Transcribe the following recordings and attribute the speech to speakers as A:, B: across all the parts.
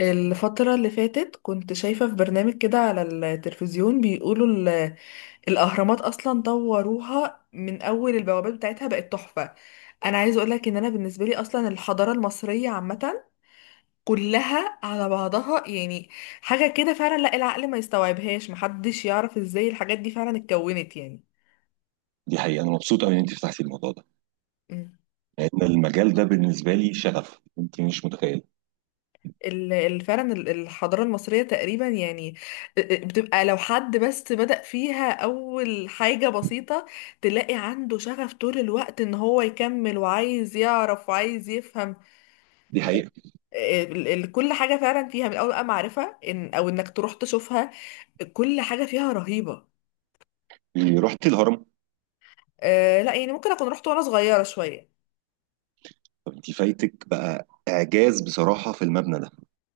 A: الفترة اللي فاتت كنت شايفة في برنامج كده على التلفزيون بيقولوا الأهرامات أصلا طوروها من أول البوابات بتاعتها بقت تحفة. أنا عايزة أقولك إن أنا بالنسبة لي أصلا الحضارة المصرية عامة كلها على بعضها، يعني حاجة كده فعلا لا العقل ما يستوعبهاش، محدش يعرف إزاي الحاجات دي فعلا اتكونت.
B: دي حقيقة، أنا مبسوط أوي إن أنت فتحتي الموضوع ده،
A: يعني
B: لأن المجال ده بالنسبة لي شغف، أنت مش متخيلة.
A: فعلا الحضارة المصرية تقريبا، يعني بتبقى لو حد بس بدأ فيها أول حاجة بسيطة تلاقي عنده شغف طول الوقت إن هو يكمل وعايز يعرف وعايز يفهم.
B: دي حقيقة.
A: كل حاجة فعلا فيها من أول بقى معرفة إن أو إنك تروح تشوفها، كل حاجة فيها رهيبة.
B: رحت الهرم؟
A: آه لا، يعني ممكن أكون رحت وأنا صغيرة شوية.
B: طب أنت فايتك بقى إعجاز بصراحة في المبنى ده.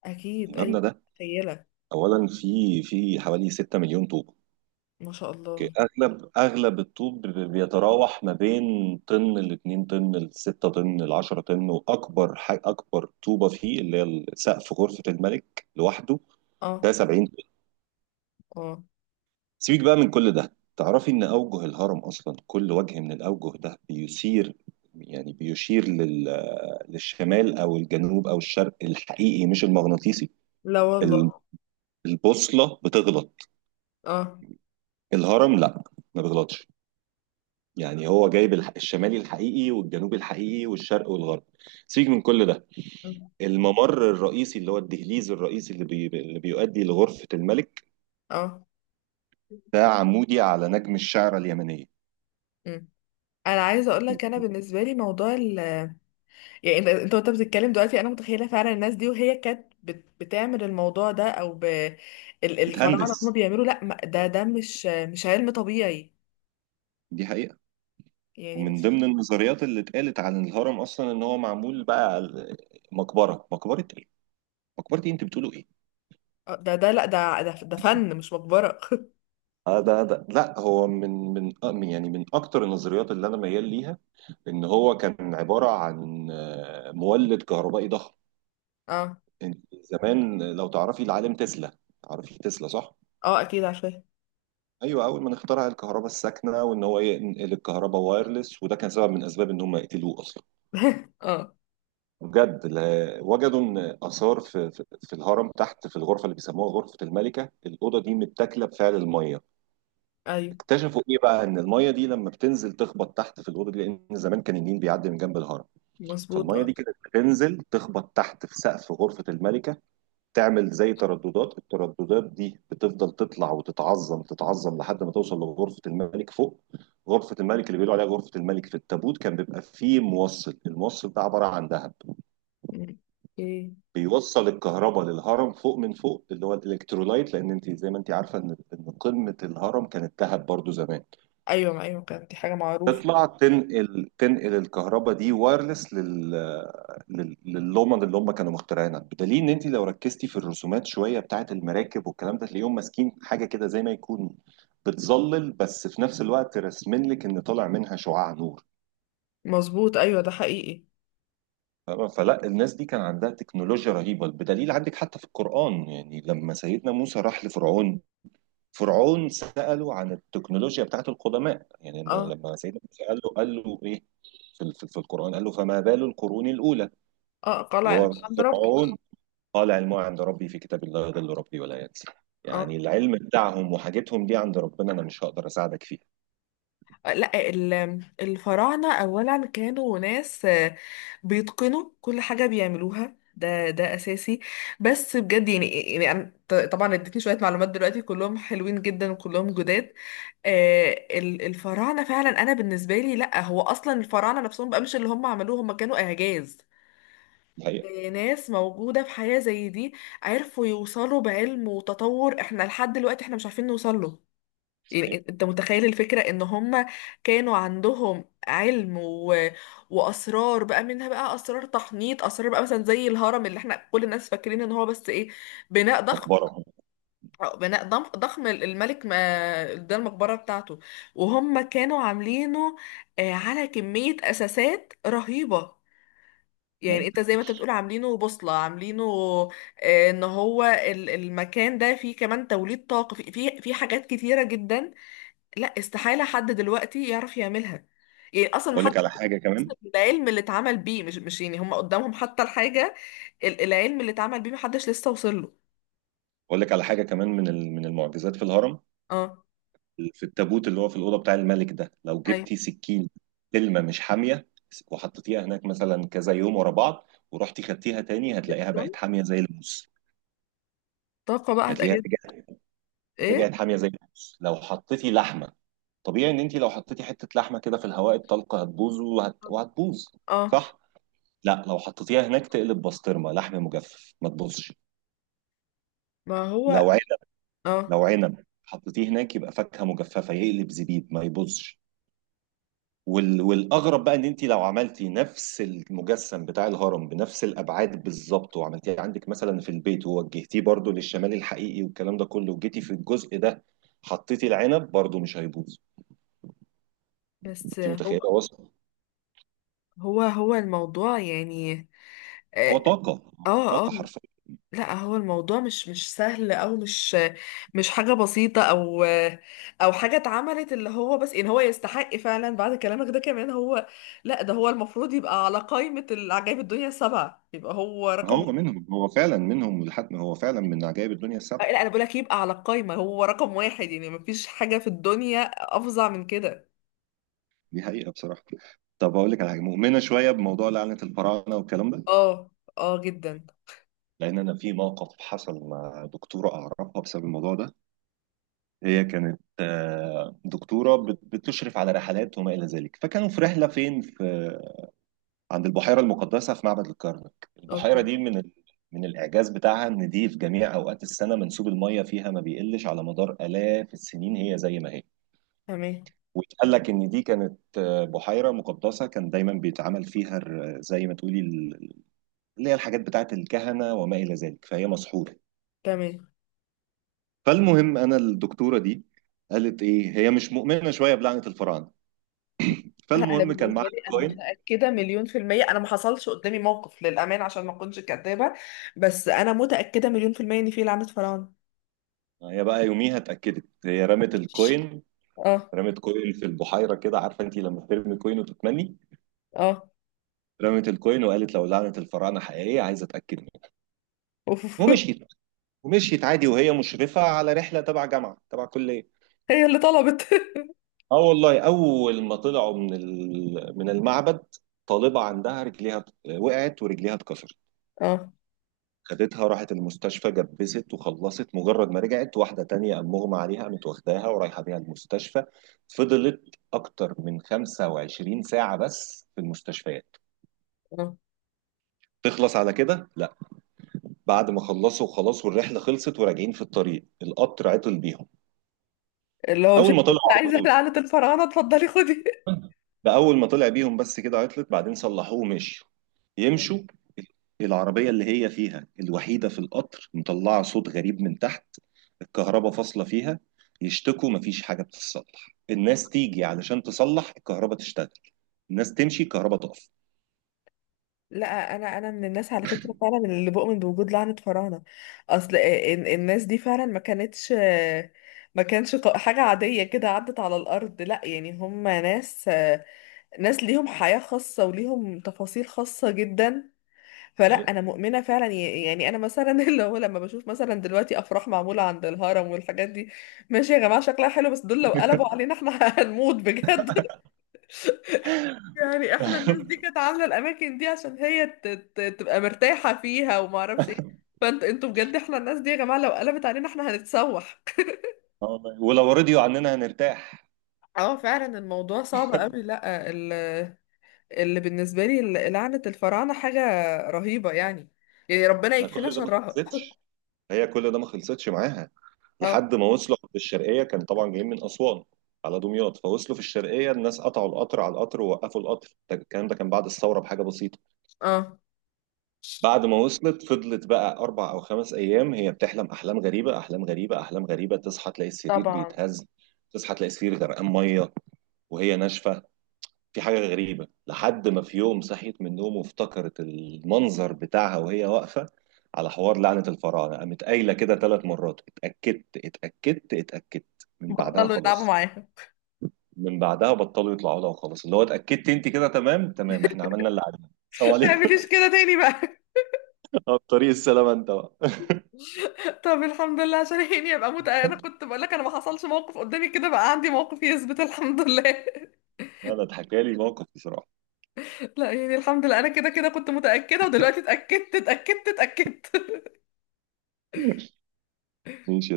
A: أكيد أيوة
B: المبنى ده
A: متخيلة.
B: أولا في حوالي 6 مليون طوب.
A: ما شاء
B: أوكي.
A: الله.
B: أغلب الطوب بيتراوح ما بين طن ل 2 طن ل 6 طن ل 10 طن، وأكبر حاجة، أكبر طوبة فيه اللي هي سقف غرفة الملك لوحده
A: اه.
B: ده 70.
A: اه.
B: سيبك بقى من كل ده، تعرفي ان اوجه الهرم اصلا كل وجه من الاوجه ده بيثير، يعني بيشير للشمال او الجنوب او الشرق الحقيقي مش المغناطيسي.
A: لا
B: ال-
A: والله.
B: البوصله بتغلط،
A: اه.
B: الهرم لا ما بيغلطش، يعني هو جايب الشمالي الحقيقي والجنوبي الحقيقي والشرق والغرب. سيبك من كل ده. الممر الرئيسي اللي هو الدهليز الرئيسي اللي بيؤدي لغرفه الملك
A: اه.
B: ده عمودي على نجم الشعره اليمنيه.
A: آه. انا عايزه اقول لك انا بالنسبه لي موضوع يعني انت وانت بتتكلم دلوقتي انا متخيله فعلا الناس دي وهي كانت بتعمل الموضوع ده الفراعنه هم
B: بتهندس.
A: بيعملوا، لا ده مش علم طبيعي،
B: دي حقيقه.
A: يعني
B: ومن
A: مش.
B: ضمن النظريات اللي اتقالت عن الهرم اصلا ان هو معمول بقى على مقبره، مقبره ايه مقبره ايه انت بتقولوا ايه؟
A: ده لا ده فن مش مقبره.
B: آه، ده ده لا، هو من من آه، من- يعني من اكتر النظريات اللي انا ميال ليها ان هو كان عباره عن مولد كهربائي ضخم.
A: اه.
B: انت زمان لو تعرفي العالم تسلا، تعرفي تسلا صح؟
A: اه اكيد عارفاه.
B: ايوه، اول ما اخترع الكهرباء الساكنه وان هو ينقل الكهرباء وايرلس، وده كان سبب من اسباب ان هم يقتلوه اصلا.
A: اه.
B: بجد، وجدوا ان اثار في الهرم تحت في الغرفه اللي بيسموها غرفه الملكه، الاوضه دي متاكله بفعل الميه.
A: ايوه
B: اكتشفوا ايه بقى؟ ان الميه دي لما بتنزل تخبط تحت في الاوضه دي، لان زمان كان النيل بيعدي من جنب الهرم،
A: مظبوط
B: فالميه
A: اه.
B: دي كانت بتنزل تخبط تحت في سقف غرفه الملكه، تعمل زي ترددات، الترددات دي بتفضل تطلع وتتعظم، تتعظم لحد ما توصل لغرفه الملك فوق. غرفه الملك اللي بيقولوا عليها غرفه الملك في التابوت كان بيبقى فيه موصل، الموصل ده عباره عن ذهب،
A: مم. اوكي.
B: بيوصل الكهرباء للهرم فوق من فوق اللي هو الالكترولايت، لان انت زي ما انت عارفه ان قمه الهرم كانت ذهب برضو زمان،
A: ايوه ما ايوه، كانت دي حاجه معروفه.
B: تطلع تنقل، تنقل الكهرباء دي وايرلس لللومن اللي هم كانوا مخترعينها، بدليل ان انت لو ركزتي في الرسومات شويه بتاعت المراكب والكلام ده، تلاقيهم ماسكين حاجه كده زي ما يكون بتظلل، بس في نفس الوقت راسمين لك ان طالع منها شعاع نور.
A: مظبوط ايوه ده حقيقي.
B: فاهمة؟ فلا، الناس دي كان عندها تكنولوجيا رهيبة، بدليل عندك حتى في القرآن، يعني لما سيدنا موسى راح لفرعون، فرعون سأله عن التكنولوجيا بتاعت القدماء، يعني لما
A: اه.
B: لما سيدنا موسى قال له ايه في القرآن؟ قال له فما بال القرون الأولى،
A: اه
B: اللي
A: قلع
B: هو
A: الحمد ربي.
B: فرعون، قال علمها عند ربي في كتاب لا يضل ربي ولا ينسى.
A: اه.
B: يعني العلم بتاعهم وحاجتهم دي عند ربنا، أنا مش هقدر أساعدك فيها.
A: لا، الفراعنة أولا كانوا ناس بيتقنوا كل حاجة بيعملوها، ده أساسي. بس بجد، يعني يعني أنا طبعا اديتني شوية معلومات دلوقتي كلهم حلوين جدا وكلهم جداد. آه، الفراعنة فعلا أنا بالنسبة لي لا هو أصلا الفراعنة نفسهم بقى مش اللي هم عملوه، هم كانوا إعجاز.
B: صحيح.
A: ناس موجودة في حياة زي دي عرفوا يوصلوا بعلم وتطور احنا لحد دلوقتي احنا مش عارفين نوصل له. يعني
B: صحيح.
A: انت متخيل الفكرة ان هم كانوا عندهم علم. واسرار بقى، منها بقى اسرار تحنيط، اسرار بقى مثلا زي الهرم اللي احنا كل الناس فاكرين ان هو بس ايه، بناء ضخم.
B: مقبرة أهو.
A: ضخم الملك، ما ده المقبرة بتاعته وهم كانوا عاملينه على كمية اساسات رهيبة، يعني
B: أيوة.
A: انت زي ما انت بتقول عاملينه بوصلة، عاملينه ان هو المكان ده فيه كمان توليد طاقة، فيه حاجات كتيرة جدا. لا استحالة حد دلوقتي يعرف يعملها. يعني اصلا ما
B: أقول لك
A: حدش
B: على حاجة كمان.
A: بيوصل للعلم اللي اتعمل بيه، مش يعني هم قدامهم حتى الحاجة، العلم اللي اتعمل بيه ما حدش لسه وصل له.
B: أقول لك على حاجة كمان من من المعجزات في الهرم.
A: اه.
B: في التابوت اللي هو في الأوضة بتاع الملك ده، لو
A: اي.
B: جبتي سكين سلمة مش حامية وحطيتيها هناك مثلا كذا يوم ورا بعض، ورحتي خدتيها تاني، هتلاقيها بقت حامية زي الموس.
A: طاقة بقى
B: هتلاقيها
A: هتجد.
B: رجعت،
A: ايه.
B: رجعت حامية زي الموس. لو حطيتي لحمة، طبيعي ان انت لو حطيتي حتة لحمة كده في الهواء الطلق هتبوظ، وهتبوظ
A: اه.
B: صح؟ لا، لو حطيتيها هناك تقلب بسطرمة، لحم مجفف ما تبوظش.
A: ما هو.
B: لو عنب،
A: اه
B: لو عنب حطيتيه هناك يبقى فاكهة مجففة، يقلب زبيب، ما يبوظش. والاغرب بقى ان انت لو عملتي نفس المجسم بتاع الهرم بنفس الابعاد بالظبط، وعملتيه عندك مثلا في البيت، ووجهتيه برضو للشمال الحقيقي والكلام ده كله، وجيتي في الجزء ده حطيتي العنب، برضو مش هيبوظ.
A: بس
B: انت
A: هو.
B: متخيله وصل؟
A: هو الموضوع، يعني. اه.
B: هو طاقه،
A: اه آه.
B: طاقه حرفيا.
A: لا هو الموضوع مش سهل او مش، مش حاجه بسيطه، او او حاجه اتعملت، اللي هو بس ان هو يستحق فعلا بعد كلامك ده كمان. هو لا، ده هو المفروض يبقى على قائمه العجائب الدنيا السبعه، يبقى هو رقم
B: هو
A: واحد.
B: منهم، هو فعلا منهم، ولحد هو فعلا من عجائب الدنيا السبعه.
A: لا انا بقول لك يبقى على القائمه هو رقم واحد، يعني مفيش حاجه في الدنيا افظع من كده.
B: دي حقيقه بصراحه. طب اقول لك على حاجه، مؤمنه شويه بموضوع لعنه الفراعنه والكلام ده؟
A: اه. اه جدا.
B: لان انا في موقف حصل مع دكتوره اعرفها بسبب الموضوع ده.
A: م.
B: هي كانت دكتورة بتشرف على رحلات وما إلى ذلك، فكانوا في رحلة فين في عند البحيرة المقدسة في معبد الكرنك.
A: اوكي.
B: البحيرة دي من الإعجاز بتاعها إن دي في جميع أوقات السنة منسوب المية فيها ما بيقلش، على مدار 1000 السنين هي زي ما هي.
A: تمام.
B: واتقال لك إن دي كانت بحيرة مقدسة، كان دايما بيتعمل فيها زي ما تقولي اللي هي الحاجات بتاعت الكهنة وما إلى ذلك، فهي مسحورة.
A: تمام.
B: فالمهم أنا، الدكتورة دي قالت إيه، هي مش مؤمنة شوية بلعنة الفراعنة.
A: لا انا
B: فالمهم كان معاها
A: بالنسبه لي انا
B: الكوين،
A: متاكده مليون في الميه، انا ما حصلش قدامي موقف للامانه عشان ما اكونش كدابه، بس انا متاكده مليون في الميه ان في لعنه فراعنه.
B: هي بقى يوميها اتأكدت، هي رمت الكوين.
A: اه.
B: رمت كوين في البحيرة كده، عارفة انت لما ترمي كوين وتتمني؟
A: اه.
B: رمت الكوين وقالت لو لعنة الفراعنة حقيقية عايزة اتأكد منها.
A: أوف.
B: ومشيت، ومشيت عادي وهي مشرفة على رحلة تبع جامعة تبع كلية.
A: هي اللي طلبت.
B: اه والله، اول ما طلعوا من من المعبد، طالبة عندها رجليها، وقعت ورجليها اتكسرت.
A: اه.
B: خدتها راحت المستشفى جبست وخلصت، مجرد ما رجعت واحدة تانية قام مغمى عليها، قامت واخداها ورايحة بيها المستشفى. فضلت أكتر من 25 ساعة بس في المستشفيات.
A: اه.
B: تخلص على كده؟ لا. بعد ما خلصوا وخلاص والرحلة خلصت وراجعين في الطريق، القطر عطل بيهم.
A: اللي هو مش
B: أول ما
A: انت
B: طلعوا،
A: قلت
B: على
A: عايزه
B: طول.
A: لعنه الفراعنه اتفضلي خدي؟
B: ده أول ما طلع بيهم بس كده عطلت، بعدين صلحوه ومشوا. يمشوا، العربية اللي هي فيها الوحيدة في القطر مطلعة صوت غريب من تحت، الكهرباء فاصلة فيها، يشتكوا مفيش حاجة بتتصلح، الناس تيجي علشان تصلح الكهرباء تشتغل، الناس تمشي الكهرباء تقف.
A: لا انا من الناس على فكره فعلا اللي بؤمن بوجود لعنه فراعنه. اصل الناس دي فعلا ما كانتش، ما كانش حاجه عاديه كده عدت على الارض، لا يعني هم ناس، ناس ليهم حياة خاصة وليهم تفاصيل خاصة جدا. فلا
B: يعني
A: أنا مؤمنة فعلا يعني أنا مثلا اللي هو لما بشوف مثلا دلوقتي أفراح معمولة عند الهرم والحاجات دي، ماشي يا جماعة شكلها حلو، بس دول لو قلبوا علينا احنا هنموت بجد. يعني احنا الناس دي
B: آه
A: كانت عاملة الأماكن دي عشان هي تبقى مرتاحة فيها وما أعرفش ايه. فانت انتوا بجد، احنا الناس دي يا جماعة لو قلبت علينا احنا هنتسوح.
B: والله. ولو رضيوا عننا هنرتاح.
A: اه فعلا الموضوع صعب قوي، لا اللي بالنسبة لي لعنة الفراعنة حاجة رهيبة، يعني يعني ربنا
B: ده
A: يكفينا
B: كل ده ما
A: شرها.
B: خلصتش، هي كل ده ما خلصتش معاها
A: اه.
B: لحد ما وصلوا في الشرقية، كان طبعا جايين من أسوان على دمياط، فوصلوا في الشرقية الناس قطعوا القطر على القطر ووقفوا القطر، الكلام ده كان بعد الثورة بحاجة بسيطة.
A: اه
B: بعد ما وصلت، فضلت بقى أربع أو خمس أيام هي بتحلم أحلام غريبة، تصحى تلاقي السرير
A: طبعا.
B: بيتهز، تصحى تلاقي السرير غرقان مية وهي ناشفة، في حاجة غريبة. لحد ما في يوم صحيت من النوم وافتكرت المنظر بتاعها وهي واقفة على حوار لعنة الفراعنة، قامت قايلة كده ثلاث مرات، اتأكدت اتأكدت اتأكدت، من بعدها
A: بطلوا يلعبوا
B: خلاص.
A: معاها.
B: من بعدها بطلوا يطلعوا لها وخلاص، اللي هو اتأكدت انت كده، تمام تمام، احنا عملنا اللي علينا، السلام
A: ما تعمليش
B: عليكم.
A: كده تاني بقى.
B: طريق السلامة انت بقى.
A: طب الحمد لله عشان هيني ابقى موت، انا كنت بقول لك انا ما حصلش موقف قدامي، كده بقى عندي موقف يثبت الحمد لله.
B: هذا اتحكى لي موقف بصراحة.
A: لا يعني الحمد لله انا كده كده كنت متأكدة ودلوقتي اتأكدت اتأكدت اتأكدت.
B: ماشي.